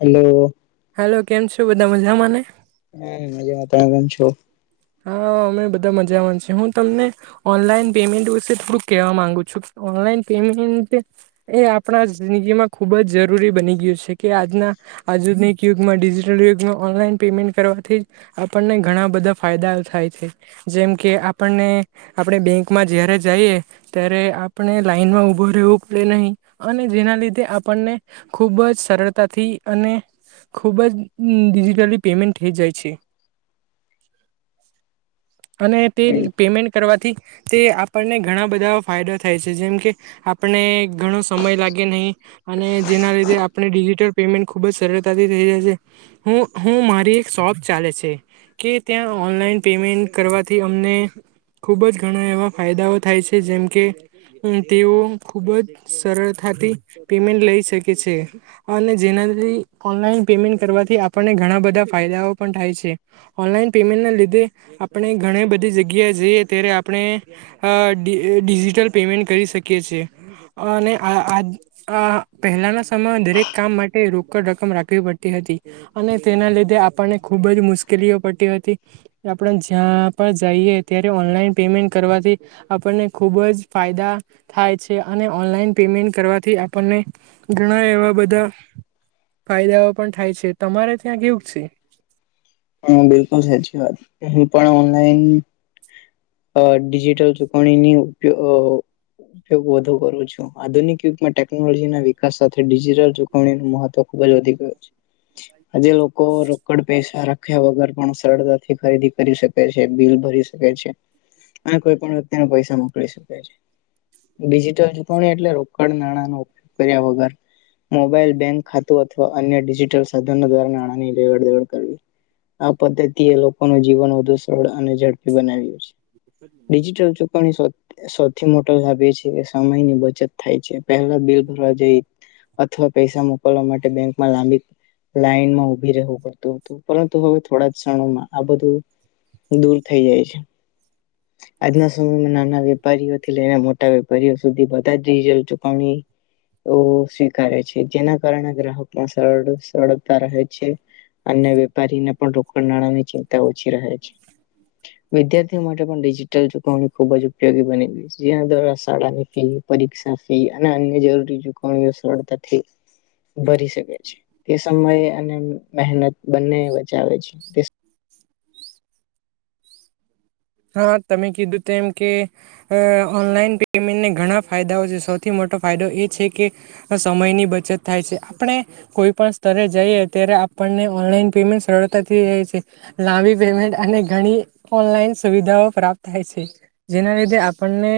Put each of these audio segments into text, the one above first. Hello. Hello કેમ છો બધા મજામાંને હા મજા મા તમે કેમ છો હા અમે બધા મજામાં છીએ હું તમને ઓનલાઈન પેમેન્ટ વિશેે થોડુંક કેહેવા માંગુ છું ઓનલાઈન પેમેન્ટ એ આપણા જિંદગીમાં ખુબ જ જરૂરી બની ગયું છે કે આજના આધુનિક યુગમાં ડિજિટલ યુગમાં ઓનલાઈન પેમેન્ટ કરવાથી આપણને ઘણા બધા ફાયદા થાય છે જેમ કે આપણને આપણે બેંકમાં જ્યારે જઈએ ત્યારે આપણે લાાઈનમાં ઊભું રહેવું પડે નહીં અને જેના લીધે આપણને ખૂબ જ સરળતાથી થી અને ખૂબ જ ડિજિટલી પેમેન્ટ થઈ જાય છે. [inaudible] અને તે પેમેન્ટ કરવાથી તે આપણને ઘણા બધા ફાયદા થાય છે જેમ કે આપણે ને ઘણો સમય લાગે નહીં અને જેના લીધે આપણે ડિજિટલ પેમેન્ટ ખુબ જ સરળતાથી થઈ જાય હું હું મારી એક શોપ ચાલે છે કે ત્યાં ઓનલાઈન પેમેન્ટ કરવાથી અમને ખૂબ જ ઘણા એવા ફાયદાઓ થાય છે જેમ કે તેઓ ખુબ જ સરળતાથી પેમેન્ટ લઈ શકે છે અને જેના ઓનલાઈન પેમેન્ટ કરવાથી આપણને ઘણા બધા ફાયદાઓ પણ થાય છે. ઓનલાઈન પેમેન્ટના લીધે આપણે ઘણી બધી જગ્યાએ જઈએ ત્યારે આપણે અ ડી ડિજિટલ પેમેન્ટ કરી શકીએ છીએ. અને આ આ પહેલાના સમયમાં દરેક કામ માટે રોકડ રકમ રાખવી પડતી હતી. તી અને તેના લીધે આપણને ખુબ જ મુશ્કેલીઓ પડતી હતી આપણે જ્યાં પણ જઈએ ત્યારે ઓનલાઈન પેમેન્ટ કરવાથી આપણને ખૂ ખુબ જ ફાયદા થાય છે અને ઓનલાઈન પેમેન્ટ કરવાથી આપણને ઘણા એવા બ ધા ફાયદાઓ પણ થાય છે તમારે ત્યાં કેવુંક છે? હા, બિલકુલ સાચી વાત હું પણ ઓનલાઈન અ ડિજિટલ ચુકવણીની ઉપયોગ અ ઉપયોગ વધુ કરું છું આધુનિક યુગમાં ટેકનોલોજીના વિકાસ સાથે ડિજટલ ચૂકવણી મહત્વ ખુબ જ વધી ગયો છે આજે લોકો રોકડ પૈસા રાખ્યા વગર પણ સરળતાથી ખરીદી કરી શકે છે બિલ ભરી શકે છે. અને કોઈ પણ વ્યક્તિને પૈસા મોકલી શકે છે. ડિજિટલ ચૂકવણી એટલે રોકડ નાણાંનો ઉપયોગ કર્યા વગર મોબાઈલ બેંક ખાતું અથવા અન્ય ડિજિટલ સાધનો દ્વારા નાણાંની લેવડ દેવડ કરવી. આ પદ્ધતિએ લોકોનું જીવન વધુ સરળ અને ઝડપી બનાવ્યું છે. ડિજિટલ જો પણ સૌથી મોટો લાભ એ છે કે સમયની બચત થાય છે પહેલા બિલ ભરવા જઈ અથવા પૈસા મોકલવા માટે બેંકમાં લાંબી લાઈનમાં ઉભી રહેવું પડતું. પરંતુ હવે થોડા ક્ષણોમાં આ બધું દૂર થઈ જાય છે. આજના સમયમાં નાના વેપારીઓથી લઈને મોટ ટા સુધી બધા જ ડીઝલ ચુકવણી એવુ સ્વીકારે છે જેના કારણે ગ્રાહકમાં સરળ સરળતા રહે છે. અન્ય વેપારીને પણ રોકડ નાણાંની ચિંતા ઓછી રહે છે વિધ્યા થીઓ તે માટે પણ ડિજિટલ ચુકવણી ખુબ જ ઉપયોગી બની ગઈ છે જેના દ્વારા શાળાની ફી, પરીક્ષા ફી અન્ય જરૂરી ચૂકવણીઓ સરળતાથી ભરી શકે છે તે સમયે અને મહેનત બંને બચાવે છે. હા તમે કીધું તેમ એ કે ઓનલાઈન પેમેન્ટને ઘણા ફાયદાઓ છે સૌથી મોટ ફાયદો એ છે કે સમયની બચત થાય છે આપણે કોઈ પણ સ્તરે જઈએ ત્યારે આપણને ઓનલાન પેમેન્ટ સરળતાથી છે લાંબી પેમેન્ટ અને ઘણી ઓનલાઈન સુવિધાઓ પ્રાપ્ત થાય છે જેના લીધે આપણને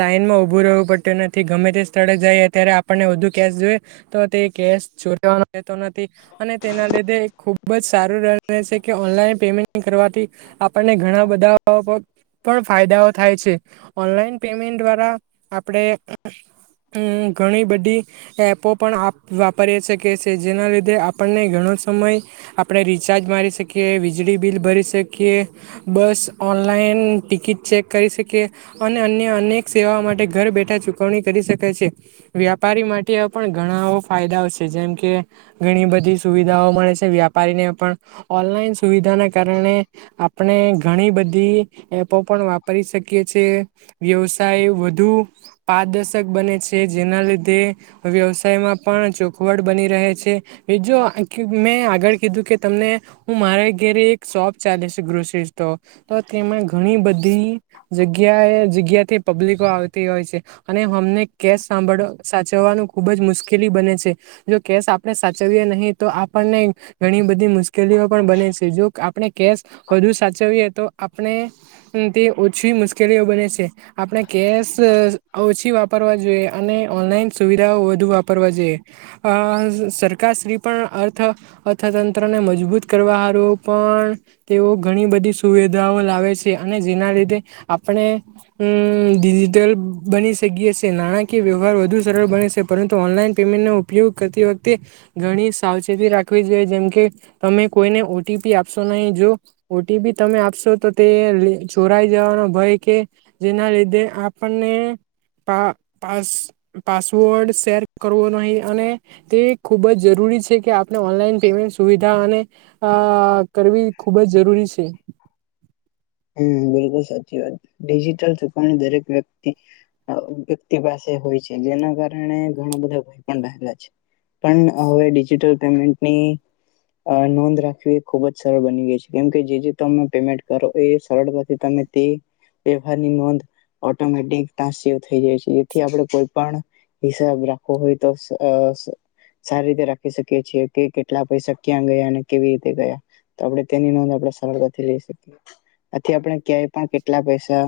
લાઈનમાં ઉભું રહેવું પડતું નથી. ગમે તે સ્થળે જઈએ ત્યારે આપણને વધુ કેશ જોઈએ તો તે કેશ ચોરાવાનો રહેતો નથી અને તેના લીધે ખુબ સારું છે કે ઓનલાઈન પેમેન્ટ કરવાથી આપણને ઘણા બ ધા પણ ફાયદાઓ થાય છે ઓનલાઈન પેમેન્ટ દ્વારા આપણે અમ ઘણી બધી એપો પણ વાપરી શકે છે જેના લીધે આપણને ઘણા સમય આપણે રિચાર્જ મારી શકીએ, વીજળી બિલ ભરી શકીએ, બસ ઓનલાઈન ટિકિટ ચેક કરી શકીએ અને અન્ય અનેક સેવાઓ માટે ઘર બેઠા ચુકવણી કરી કરી શકે છે વ્યાપારી માટે પણ ઘણા ફાયદાઓ છે જેમ કે ઘણી બધી સુ વિધાઓ મળે છે વ્યાપારીને પણ ઓનલાઈન સુવિધાના કારણે આપણે ઘણી બ ધી એપો પણ વાપરી શકી છે વ્યવસાય વધુ પારદર્શક બને છે જેના લીધે વ્યવસાયમાં પણ ચોખવટ બની રહે છે બીજો મેં આગળ કીધું કે તમને હું મારા ઘેરે એક શોપ ચાલે છે ગ્રોસરીઝ તો તો તેમાં ઘણી બધી જગ્યાએ જગ્યાથી પબ્લિકો આવતી હોય છે અને હ મને કેશ સાભળ્વા સાચવાનું ખુબ જ મુશ્કેલી બને છે જો કેશ આપણે સાચવીએ નહીં તો તો આપણને ઘણી બધી મુશ્કેલીઓ પણ બને છે જો આપણે કેશ વધુ સાચવીએ તો આપણે તે ઓછી મુશ્કેલીઓ બને છે આપણે કેશ ઓછી વાપર રવા જોઈએ અને ઓનલાઈન સુવિધા વધુ વાપરવા જોઈએ અ સરકારશ્રી પણ અર્થ અર્થતંત્રને મજબૂત કરવા હારુ પણ તેઓ ઘણી બધી સુવિધા ઓ લાવે છે અને જેના લીધે આપણે અ ડિજિટલ બની શકીએ. નાણાંકીય વ્યવહાર વધુ સરળ બને છે પરંતુ ઓનલાઈન પેમેન્ટનો ઉપયોગ કરતી વખતે ઘણી સાર સા રા જોઈ જેમકે તમે કોઈને ઓટીપી આપશો નહી જો ઓટીપી તમે આપશો તો તે ચોરાઈ જવાનો ભય કે જેના લીધે આપણને પા પાસ પાસવર્ડ શેર કરવો નહી અને તે ખૂબ જ જરૂરી કે આપણે ઓનલાઈન પેમેન્ટ સુવિધા અને કરવી ખૂબ જ જરૂરી છે હમ બિલકુલ સાચી વાત ડિજિટલ સુકની દરેક વ્યક્તિ વ્યક્તિ પાસે હોય છે જેના કારણે ઘણા બધા ભય પણ રહેલા છે પણ હવે ડિજિટલ પેમેન્ટની અ નોંધ રાખવી એ ખુબજ સરળ બની ગઈ છે કેમ કે જે જે તમે પેમેન્ટ કરો એ સરળતાથી તમે તે વવારની નોંધ ઓટોમેટિક થઈ જાય છે જેથી આપણે કોઈ પણ હિસાબ રાખો હોય તો આ સારી રીતે રાખી શકીએ છીએ કે કેટલા પૈસા ક્યાં ગયા અને કેવી રીતે ગયા તો આપણે તેની નોંધ આપણે સરળતા લઈ શકીએ આથી આપણે ક્યાંય પણ કેટલા પૈસા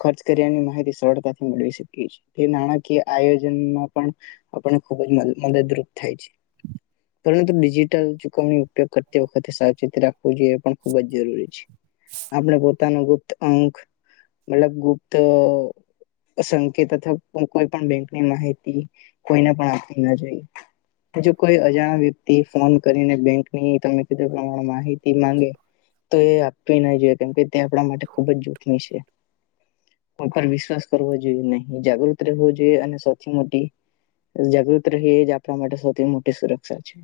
ખર્ચની માહિતી સરતાથી મેવી શકી છીએ તે નાણાકીય આયોજનમાં પણ પણ ખુબ જ મદદરૂપ થાય છે પરંતુ ડિજિટલુકમ ઉપયોગ કરતી વખતે સાવચેતી રાખવું જોઈએ પણ ખુબ જ જરૂરી છે આપણે પોતાનો ગુપ્ત અંક મતલબ ગુપ્ત સંકેત અથવા કોઈ પણ બેંકની માહિતી કોઈને પણ આપવી ના જોઈ જો કોઈ અજાણ વ્યક્તિ ફોન કરીને બેંકની તમે કીધું પ્રમાણે માહિતી માંગે તો એ આપત ના જોઈએ કેમ કે તે આપણા માટે ખુબ જ જોખમી છે [unintelligible] ઉપર વિશ્વાસ કરવો જોઈએ નહીં જાગૃત રહેવો જોઈએ અને સૌથી મોટી જાગૃત ર એ જ આપણા માટે સૌથી મોટી સુરક્ષા છે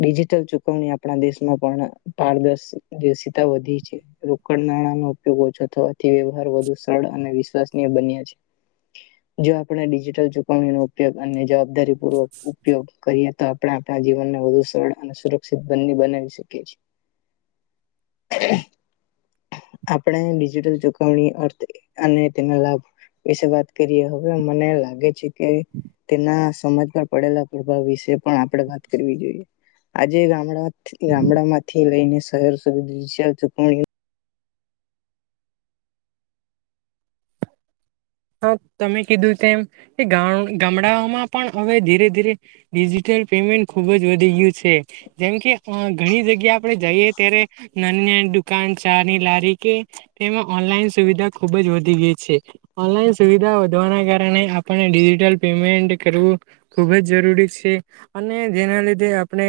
ડિજિટલ ચુકવણી આપણા દેશમાં પણ પારર્શ દર્શિતા વધી રોકડ નાણાંનો ઉપયોગ ઓછો થવાથી વ્યવહાર વધુ સરળ અને વિશ્વાસનીય બન્યા છે જો આપણે ડિજિટલ ચુકવણી ન ઉપયોગ અને જવાબદારી પૂર્વક ઉપયોગ કરીએ તો આપ આપણા જીવનને વધુ સરળ અને સુરક્ષિત બ બનાવી શકીએ છીએ [inaudible] [inaudible] [inaudible] આપણે ડિજિટલ ચુકવણી અર્થ અને તેના લાભ એ વાત કરીએ હવે મને લાગે છે કે તેના સમાજમાં પડેલા પ્રભાવ વિશે પણ આપડે વાત કરવી જોઈએ આજે ગામડા ગામડા માંથી લઈને શહેર સુધીકવણી હા તમે કીધું તેમ કે ગામડાઓમાં પણ હવે ધીરે ધીરે ડિજટલ ખુબ વધી ગયું છે જેમ ઘણી જગ્યા આપણે જઈએ ત્યારે દુકાન ચાર ની લારી કે તેમાં ઓનલાઈન સુવિધા ખુબ જ વધી ગઈ છે ઓનલાઈન સુવિધા વધવાના કારણે આપણને ડિજિટલ પેમેન્ટ કરવું ખુબ જ જરૂરી છે અને જેના લીધે આપણે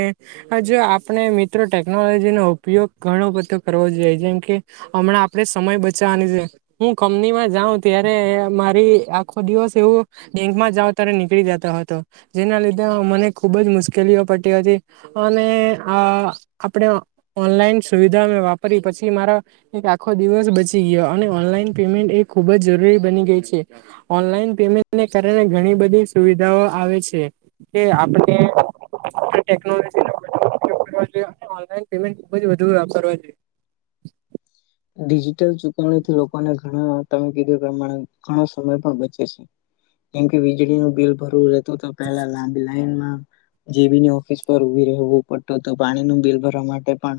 જો આપણે મિત્રો ટેકનોલોજી નો ઉપયોગ ઘ જોઈએ જેમ કે હમણાં આપે સમય બચવાની છે હું કંપનીમાં જાઉં ત્યારે મારી આખો દિવસ એવું બેંકમાં જ અત્યારે નીકળી જતો હતો જેના લીધે મને ખુબ જ મુશ્કેલીઓ પડતી હતી અને અ આપણે ઓનલાઈન સુવિધા મેં વાપરી પછી મારો એક આખો દિવસ બચી ગયો અને ઓનલાઈન પેમેન્ટ એ ખૂબ જ જરૂરી બની ગઈ છે ઓનલાઈન પેમેન્ટને કારણે ઘણી બધી સુવિધાઓ આવે છે કે આપણે ટેકનોલોજી ેન્ટ ખબ વધુ જોઈએ ડિજિટલ ચુકવણીથી લોકોને ઘણા તમે કીધું પ્રમાણે ઘણો સમય પણ બચે છે કેમ કે વીજળીનુંું બિલ ભરવું રહેતું તો પેલા લાંબી લાઈન માં જેીની ઓફિસ પર ઉભી રહેવું પડતું તો પાણી ન બિલ ભરવા માટે પણ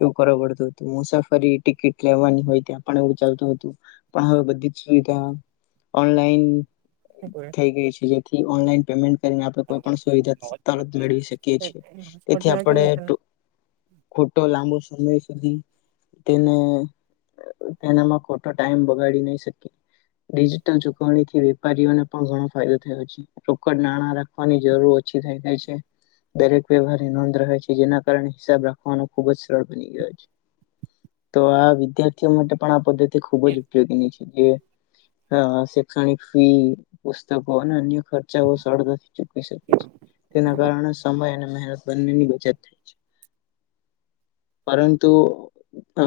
એવું કરવો પડતું હતું મુસાફરી ટિકિટ લેવાની હોય ત્યાં પણ એવું ચાલતું હતું પણ હવે બધી જ સુવિધા ઓનલાઈન જોઈએ થઈ ગઈ છે જેથી ઓનલાઈન પેમેન્ટ આપ કોઈ પણ સુવિધા તરત મેળવી શકીએ છીએ તેથી આપણે ખોટો લાંબો સમય સુધી તેને તેનામાં ખોટો ટાઈમ બગાડી નહી શકી ડિજિટલ ચુકવણી થી વેપારીઓને પણ ઘણો ફાયદો થયો છે રોકડ નાણાં રાખવાની જરૂર છી થઈ ગઈ છે દરેક વ્યવહારની નોંધ રહે છે જેના કારણે હિસાબ રાખવાનો ખુબ જ સરળ બની ગયો છે [inaudible] તો આ વિદ્યાર્થીઓ માટે પણ આ પદ્ધતિ ખુબ જ ઉપયોગીની છે જે હ શૈક્ષણિક ફી પુસ્તકો અને અન્ય ખર્ચાઓ સરળતાથી ચૂકી શકે છે તેના કારણે સમય અને બનીચત થ છે પરંતુ અ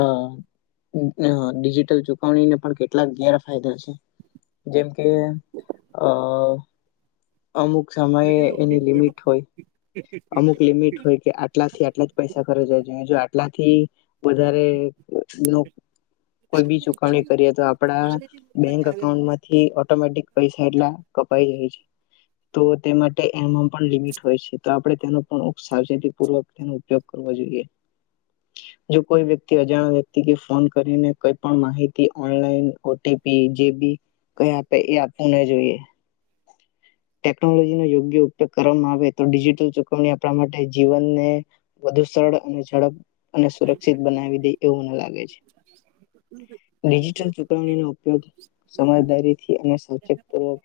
ડિજિટલ ચુકવણીને પણ કેટલાક ગેરફાયદા છે જેમ કે આ અમુક સમયે એની લિમિટ હોય અમુક લિમિટ હોય કે આટલાથી આટલા જ પૈસા ખ જવા જોઈએ જો આટલાથી વધારે ઓછી નું કોઈ બી ચુકવણી કરીએ તો આપડા બેંક અકાઉન્ટ માંથી ઓટોમેટિક પૈસા એટલા કપાઈ જાય છે. [inaudible] તો તે માટે એમાં પણ લિમિટ હોય છે તો આપડે તેનું પણ ખૂબ સાવચેતી પૂર્વક તેનો ઉપયોગ કરવો જોઈએ જો કોઈ વ્યક્તિ અજાણ્ય વ્યક્તિ કે ફોન કરીને કોઈપણ માહિતી ઓનલાઈન ઓટીપી જે બી કઈ આપે એ આપુને જોઈએ. [inaudible] ટેકનોલોજીનો યોગ્ય ઉપયોગ કરવામાં આવે તો ડિજિટલ ચુકવણી આપણા માટે જીવનને વધુ સરળ અને ઝડપ અને સુરક્ષિત બનાવી દે એવું મન લાગે છે. ડિજિટલ ચુકવણીનો ઉપયોગ સમજદારીથી અને સાચક કરવા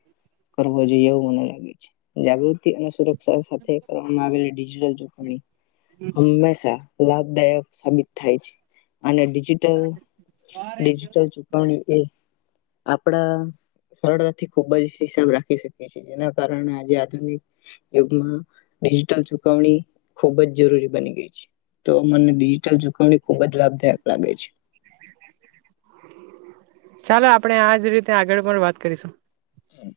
કરવો જોઇએ એવું મને લાગ છે જાગૃતિ અને સુરક્ષા સાથે કરવામાં આવેલી ડીજીટલ ચુકવણી હંમેશા લાભદાયક સાબિત થાય છે. અને ડિજિટલ ડિજિટલ ચુકવણી એ આપડા સરળતાથી ખૂબજ હિસાબ રાખી શકે છે એના કારણે અમે આજે આધુનિક યુગમાં ડિજીિટલ ચુકવણી ખુબજ જરૂરી બની ગઈ છે તો મને ડિજીટલ ચુ કવણી ખુબજ લાભદાયક લાગે છે. ચાલો આપણે આજ રીતે આગળ પણ વાત કરીશું. હમ